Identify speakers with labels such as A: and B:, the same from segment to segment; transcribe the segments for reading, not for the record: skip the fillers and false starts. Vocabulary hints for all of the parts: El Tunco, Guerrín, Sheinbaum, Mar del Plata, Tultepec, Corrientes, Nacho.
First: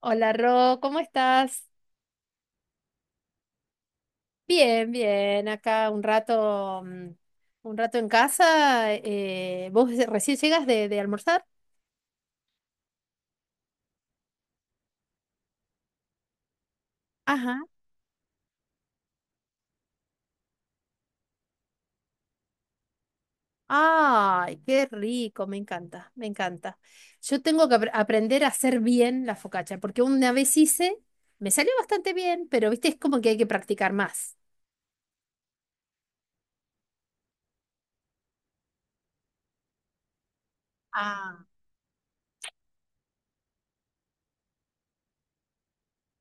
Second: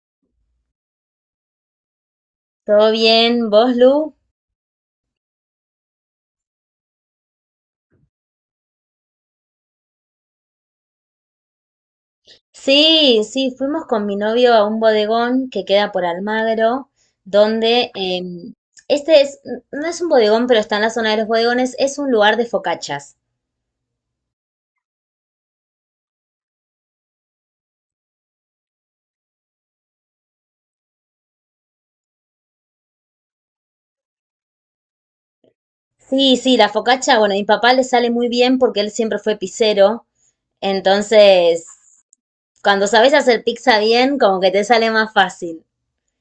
A: Hola Ro, ¿cómo estás?
B: ¿Todo bien? ¿Vos, Lu?
A: Bien, bien, acá un rato, un rato en casa. ¿Vos recién llegas de almorzar?
B: Sí, sí, fuimos con mi novio a un bodegón que queda por Almagro,
A: Ajá.
B: donde este es, no es un bodegón, pero está en la zona de los bodegones, es un lugar de focachas.
A: Ay, qué rico, me encanta, me encanta. Yo tengo que aprender a hacer bien la focaccia, porque una vez hice, me salió bastante bien, pero viste, es como que hay que practicar más.
B: Sí, sí, la focacha, bueno, a mi papá le sale muy bien porque él siempre fue pizzero,
A: Ah.
B: entonces cuando sabes hacer pizza bien, como que te sale más fácil.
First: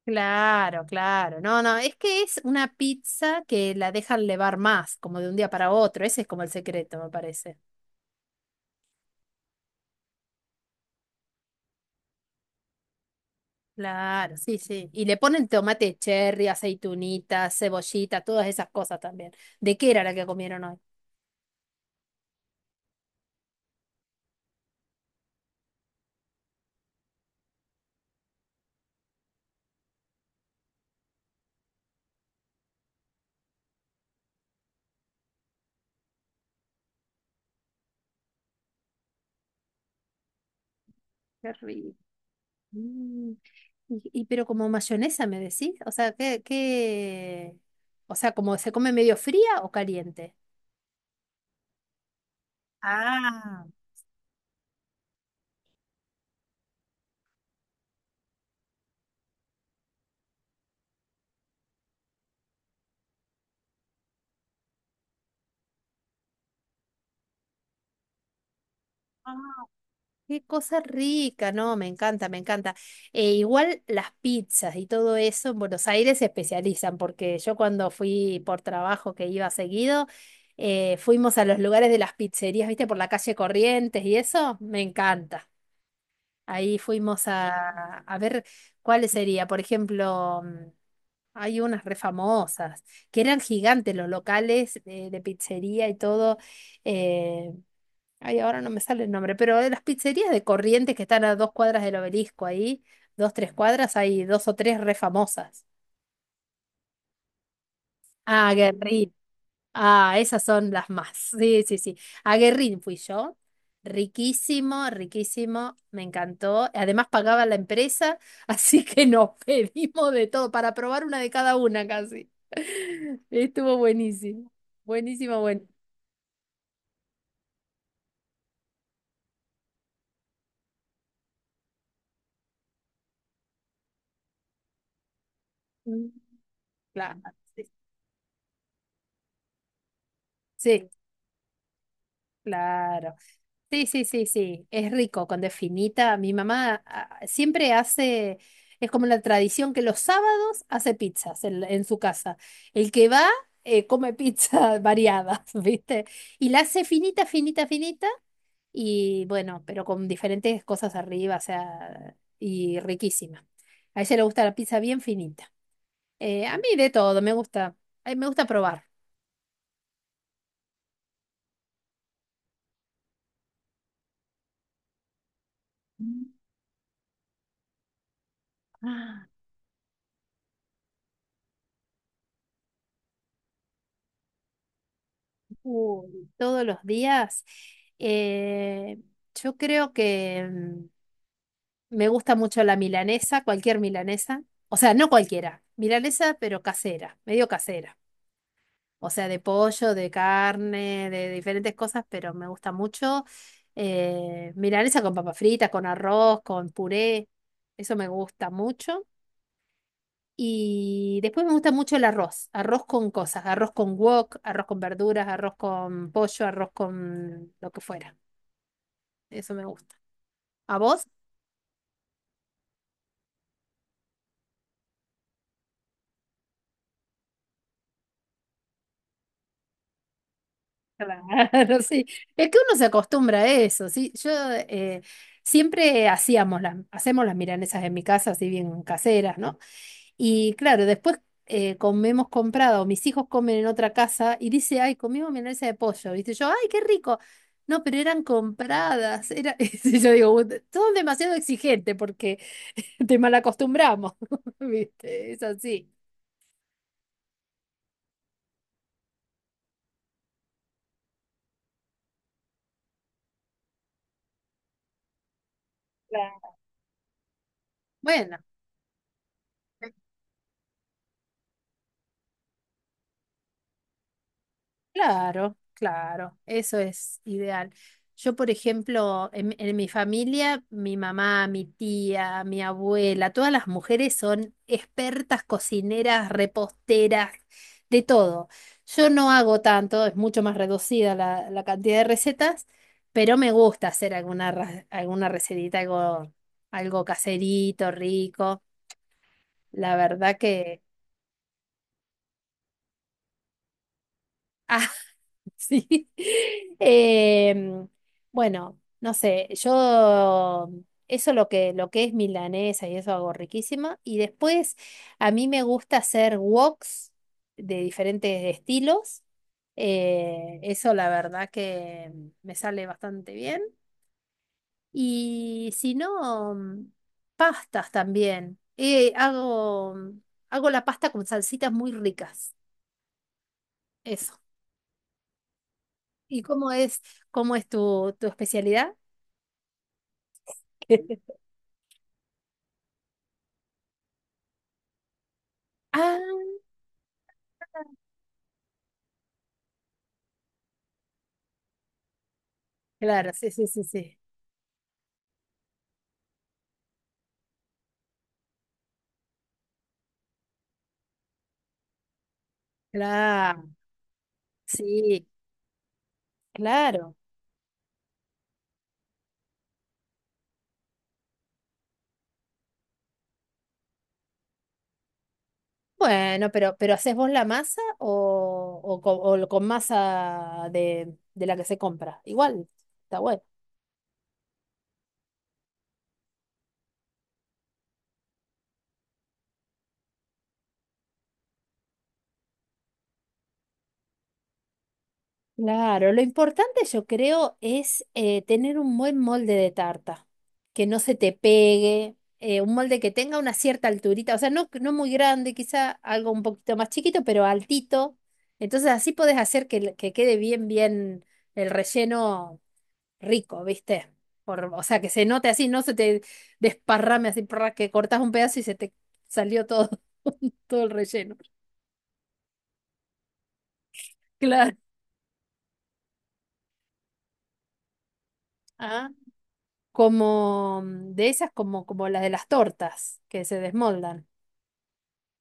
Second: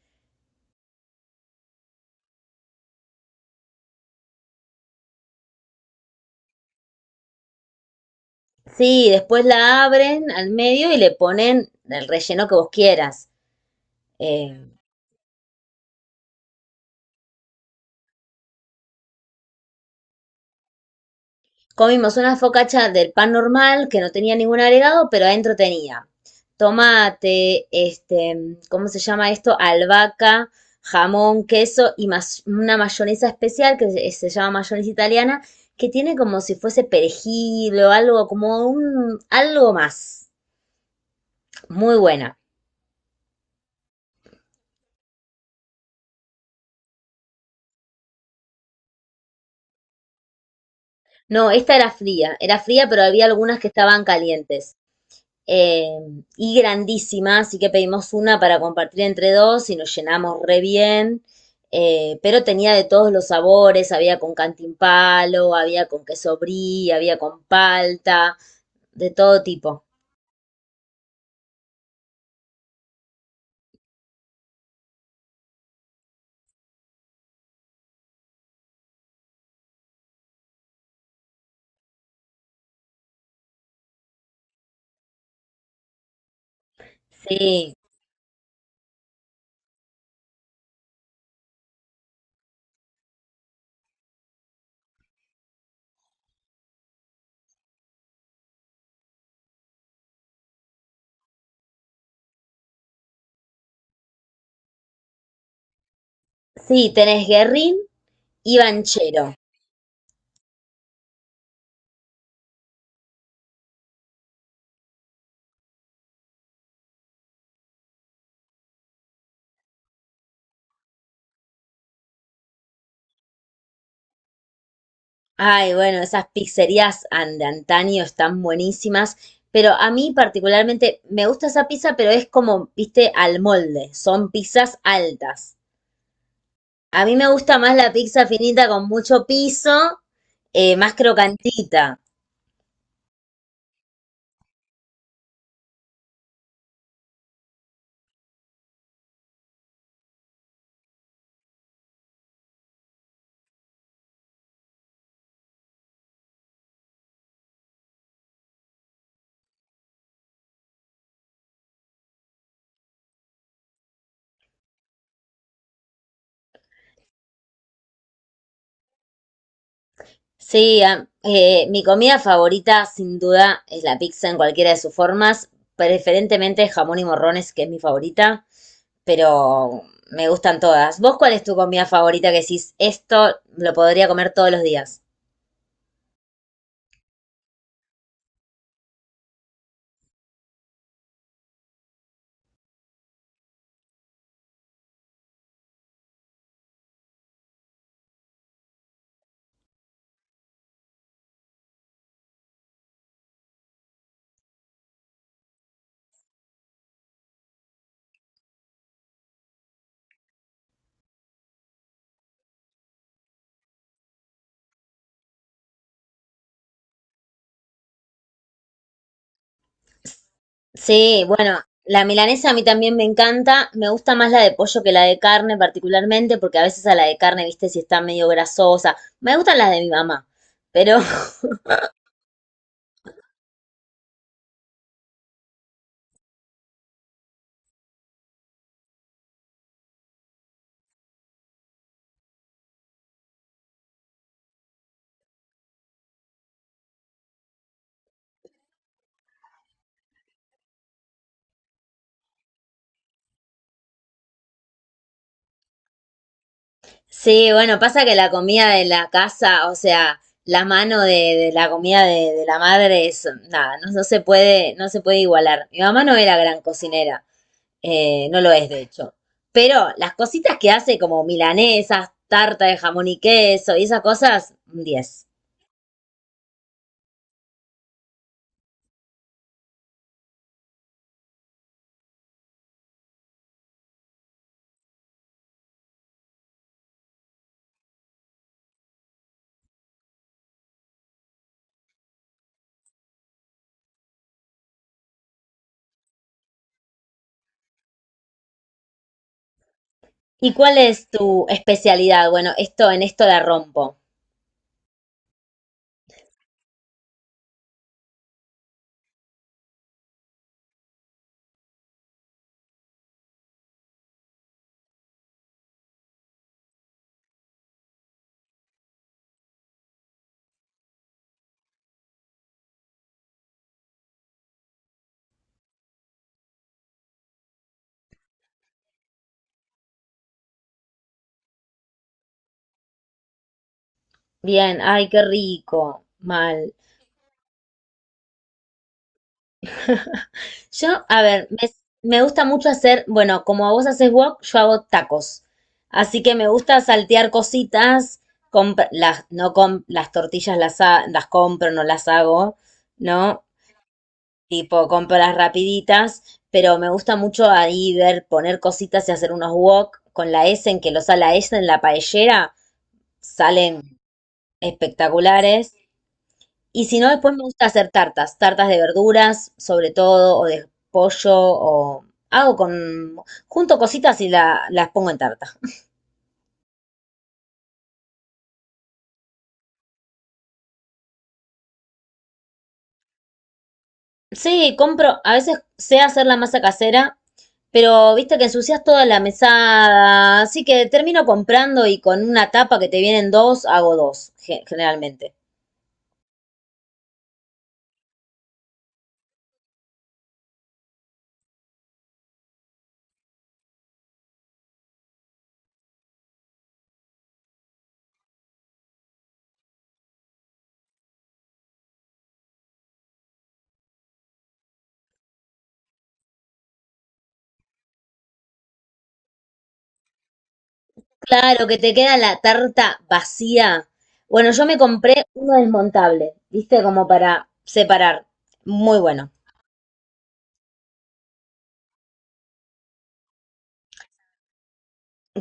A: Claro, claro. No, no, es que es una pizza que la dejan levar más, como de un día para otro. Ese es como el secreto, me parece.
B: Sí, después la abren al medio y le ponen el relleno que vos quieras.
A: Claro, sí,
B: Eh,
A: sí. Y le ponen tomate cherry, aceitunita, cebollita, todas esas cosas también. ¿De qué era la que comieron hoy?
B: Comimos una focacha del pan normal que no tenía ningún agregado, pero adentro tenía tomate, este, ¿cómo se llama esto? Albahaca, jamón, queso y más una mayonesa especial que se llama mayonesa italiana, que tiene como si fuese perejil o algo, como un, algo más.
A: Qué rico.
B: Muy buena.
A: Mm, y pero como mayonesa, ¿me decís? O sea, ¿qué? O sea, ¿como se come medio fría o caliente?
B: No, esta era fría, pero había algunas
A: Ah,
B: que estaban calientes. eh, y grandísima, así que pedimos una para compartir entre dos y nos llenamos re bien. Pero tenía de todos los sabores, había con cantimpalo, había con queso brie, había con palta, de
A: ah.
B: todo tipo.
A: Qué cosa rica, no, me encanta, me encanta. Igual las pizzas y todo eso en Buenos Aires se especializan, porque yo cuando fui por trabajo que iba seguido, fuimos a los lugares de las pizzerías, viste, por la calle Corrientes y eso, me encanta. Ahí fuimos
B: Sí,
A: a ver cuál sería, por ejemplo, hay unas re famosas, que eran gigantes los locales de pizzería y todo. eh, Ay, ahora no me sale el nombre, pero de las pizzerías de Corrientes que están a dos cuadras del obelisco ahí, dos, tres cuadras, hay dos o tres re famosas.
B: sí, tenés Guerrín
A: Ah,
B: y
A: Guerrín.
B: Banchero.
A: Ah, esas son las más. Sí, sí, sí. A Guerrín fui yo. Riquísimo, riquísimo, me encantó. Además pagaba la empresa, así que nos pedimos de todo para probar una de cada una casi. Estuvo buenísimo. Buenísimo, bueno.
B: Ay, bueno, esas pizzerías de antaño están buenísimas, pero a mí particularmente me gusta esa pizza, pero es como, viste, al molde, son pizzas altas. A mí
A: Claro.
B: me gusta
A: Sí,
B: más la pizza finita con mucho piso,
A: sí,
B: más crocantita.
A: claro. Sí, sí, sí, sí, es rico, con definita. Mi mamá ah, siempre hace, es como la tradición que los sábados hace pizzas en su casa. El que va come pizza variadas, ¿viste? Y la hace finita, finita, finita, y bueno, pero con diferentes cosas arriba, o sea, y riquísima. A ella le gusta la pizza bien finita. A mí de todo, me gusta probar.
B: Sí, mi comida favorita sin duda es la pizza en cualquiera de sus formas,
A: Mm.
B: preferentemente jamón y morrones, que es mi favorita,
A: Ah.
B: pero me gustan todas. ¿Vos cuál es tu comida favorita que decís, esto lo podría comer todos los días?
A: Uy, todos los días. eh, yo creo que me gusta mucho la milanesa, cualquier milanesa. O sea, no cualquiera. Milanesa, pero casera, medio casera. O sea, de pollo, de carne, de diferentes cosas, pero me gusta mucho. Milanesa con papas fritas, con arroz, con puré. Eso me gusta mucho. Y después me gusta mucho el arroz, arroz con cosas, arroz con wok, arroz con verduras, arroz con pollo, arroz con lo que fuera. Eso me gusta. ¿A vos?
B: Sí, bueno, la milanesa a mí también me encanta. Me gusta más la de pollo que la de carne particularmente, porque a veces a la de carne, viste, si está medio grasosa. Me gustan las de mi mamá. Pero
A: Claro, sí. Es que uno se acostumbra a eso, sí. Yo siempre hacíamos hacemos las milanesas en mi casa, así bien caseras, ¿no? Y claro, después comemos comprado, mis hijos comen en otra casa y dice, ay, comimos milanesa de pollo, ¿viste? Yo, ay, qué rico. No, pero eran compradas. Era... y yo digo, son demasiado exigentes porque te malacostumbramos, ¿viste? Es así.
B: sí, bueno, pasa que la comida de la casa, o sea, la mano de la comida de la madre es nada, no, no se puede, no se puede igualar. Mi mamá no era
A: Claro.
B: gran cocinera,
A: Bueno.
B: no lo es de hecho. Pero las cositas que hace como milanesas, tarta de jamón y queso y esas cosas, un 10.
A: Claro, claro, eso es ideal. Yo, por ejemplo, en mi familia, mi mamá, mi tía, mi abuela, todas las mujeres son expertas cocineras, reposteras, de todo. Yo no hago tanto, es mucho más reducida la cantidad de recetas, pero me gusta hacer alguna, alguna recetita, algo, algo caserito, rico. La verdad
B: ¿Y cuál
A: que...
B: es tu especialidad? Bueno, esto en esto la rompo.
A: Sí. Em, bueno, no sé, yo eso lo lo que es milanesa y eso hago riquísima. Y después a mí me gusta hacer woks de diferentes estilos. Eso la verdad que me sale bastante bien. Y si no, pastas también. Hago la pasta con salsitas muy ricas. Eso.
B: Bien, ay, qué rico.
A: ¿Y
B: Mal.
A: cómo es tu, tu especialidad?
B: Yo, a ver, me gusta mucho hacer, bueno, como vos haces wok, yo hago tacos. Así que
A: Ah,
B: me gusta saltear cositas, comp- las, no com- las tortillas las compro, no las hago,
A: claro,
B: ¿no?
A: sí, sí, sí, sí.
B: Tipo, compro las rapiditas, pero me gusta mucho ahí ver, poner cositas y hacer unos wok con la S en que los a la S en la paellera,
A: Claro,
B: salen
A: sí,
B: espectaculares. Y si no,
A: claro.
B: después me gusta hacer tartas, tartas de verduras, sobre todo, o de pollo, hago con, junto cositas y las pongo en tartas.
A: Bueno, pero ¿haces vos la masa o con masa de la que se compra? Igual, está bueno.
B: Sí, compro, a veces sé hacer la masa casera, pero viste que ensucias toda la mesada, así que termino comprando y con una tapa que te vienen dos, hago dos, generalmente.
A: Claro, lo importante yo creo es tener un buen molde de tarta, que no se te pegue, un molde que tenga una cierta alturita, o sea, no, no muy grande, quizá algo un poquito más chiquito, pero altito. Entonces así podés hacer que, que quede bien, bien el relleno rico, ¿viste? O sea, que se note así, no se te desparrame así, prrra, que cortás un pedazo y se te salió todo, todo el relleno.
B: Claro, que te queda la tarta vacía. Bueno, yo
A: Claro.
B: me compré uno desmontable, viste, como para separar. Muy bueno.
A: Como de esas como, como las de las tortas que se desmoldan.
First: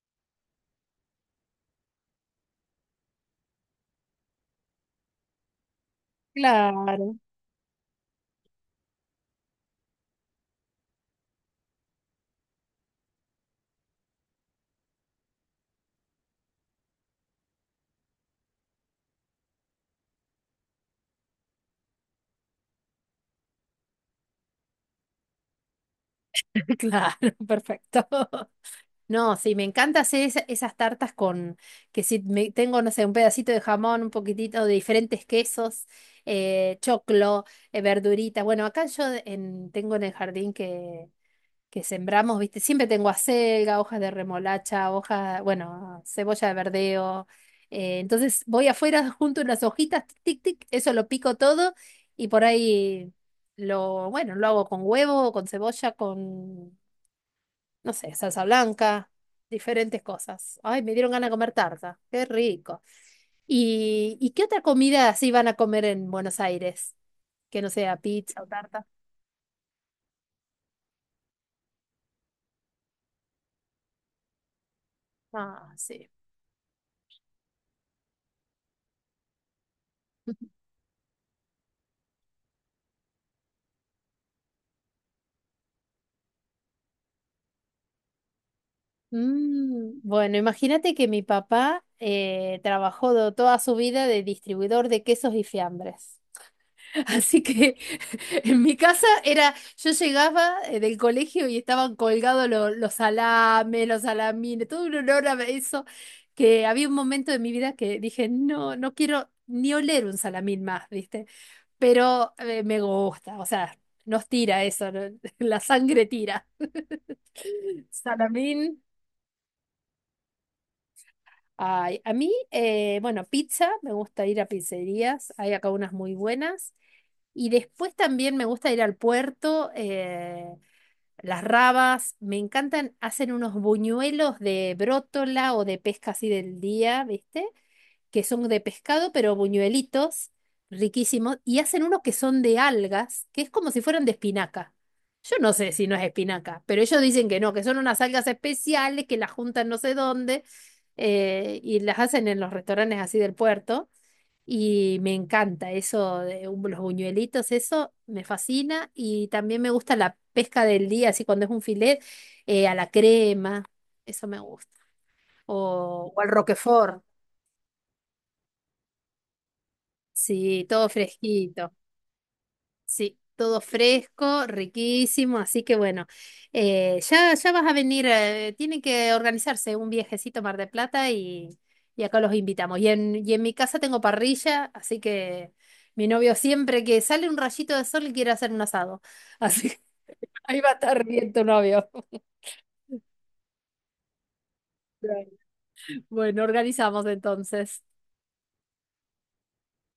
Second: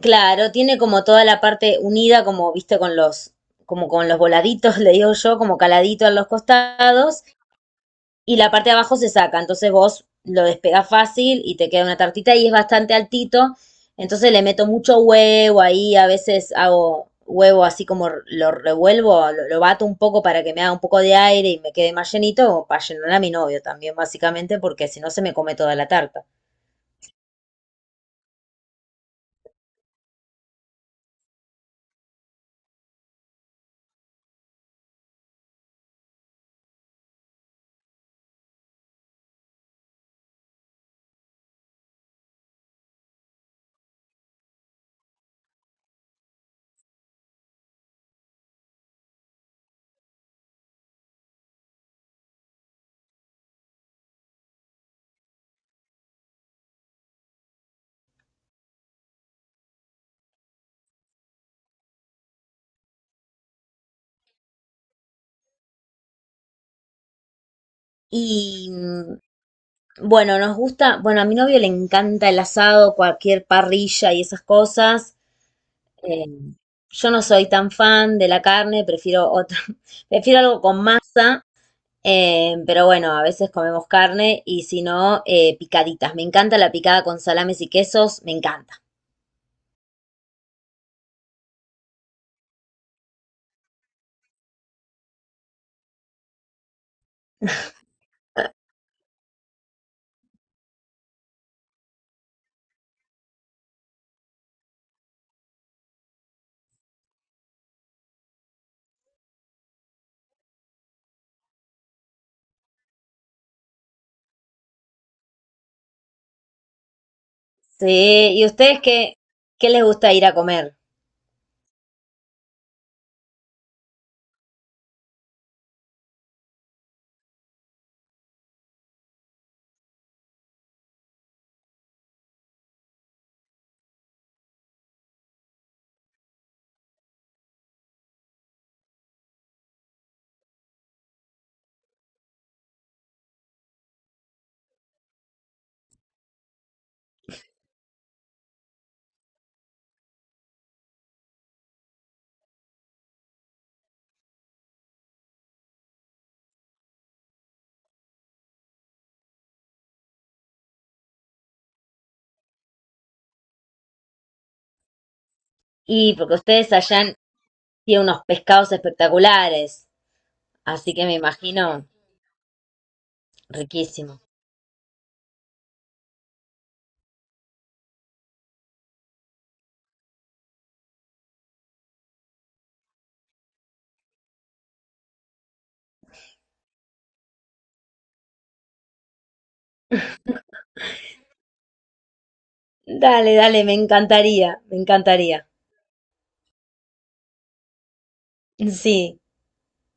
B: Claro, tiene como toda la parte unida, como viste, como con los voladitos, le digo yo, como caladito en los
A: Claro,
B: costados, y la parte de abajo se saca. Entonces vos lo despegás fácil y te queda una tartita y es bastante altito. Entonces le meto mucho huevo ahí, a veces hago huevo así como lo revuelvo, lo bato un poco para que me haga un poco de aire y me quede más llenito, o para llenar a mi novio también, básicamente, porque si no se me come toda la tarta.
A: claro, perfecto. No, sí, me encanta hacer esas tartas con, que si me, tengo, no sé, un pedacito de jamón, un poquitito de diferentes quesos, choclo, verduritas. Bueno, acá yo tengo en el jardín que sembramos, ¿viste? Siempre tengo acelga, hojas de remolacha, hojas, bueno, cebolla de verdeo. Entonces voy afuera junto unas hojitas, tic, tic, tic, eso lo pico todo y por ahí lo, bueno, lo hago con huevo, con cebolla, con, no sé, salsa blanca, diferentes cosas. Ay, me dieron ganas de comer tarta, qué rico. ¿Y qué otra comida así van a comer en Buenos Aires? Que no sea pizza o
B: Y
A: tarta.
B: mm, Bueno, nos gusta, bueno, a mi novio le encanta el asado, cualquier parrilla y esas cosas.
A: Ah, sí.
B: Eh, yo no soy tan fan de la carne, prefiero otra, prefiero algo con masa, pero bueno, a veces comemos carne y si no, picaditas. Me encanta la picada con salames y quesos, me encanta.
A: Mm, bueno, imagínate que mi papá trabajó toda su vida de distribuidor de quesos y fiambres. Así que en mi casa era, yo llegaba del colegio y estaban colgados los salames, los salamines, todo un olor a eso, que había un momento de mi vida que dije, no, no quiero ni oler un salamín más, ¿viste? Pero me gusta, o sea, nos tira eso, ¿no? La sangre tira.
B: Sí, ¿y
A: Salamín.
B: ustedes qué, qué les gusta ir a comer?
A: Ay, a mí, bueno, pizza, me gusta ir a pizzerías, hay acá unas muy buenas. Y después también me gusta ir al puerto, las rabas, me encantan, hacen unos buñuelos de brótola o de pesca así del día, ¿viste? Que son de pescado, pero buñuelitos, riquísimos, y hacen unos que son de algas, que es como si fueran de espinaca. Yo no sé si no es espinaca, pero ellos dicen que no, que son unas algas especiales que las juntan no sé dónde y las hacen en los restaurantes así del puerto. Y me encanta eso de los buñuelitos, eso me fascina. Y también me gusta la pesca del día, así cuando es un filet, a la crema, eso me gusta.
B: Y
A: O al
B: porque ustedes
A: Roquefort.
B: allá tienen unos pescados espectaculares,
A: Sí, todo
B: así que me
A: fresquito.
B: imagino
A: Sí, todo
B: riquísimo.
A: fresco, riquísimo. Así que bueno, ya vas a venir. Tienen que organizarse un viajecito a Mar del Plata y acá los invitamos. Y en mi casa tengo parrilla, así que mi novio siempre que sale un rayito de sol quiere hacer un asado. Así que ahí va a estar bien tu novio.
B: Dale, dale, me encantaría, me encantaría.
A: Bueno, organizamos entonces.
B: Sí.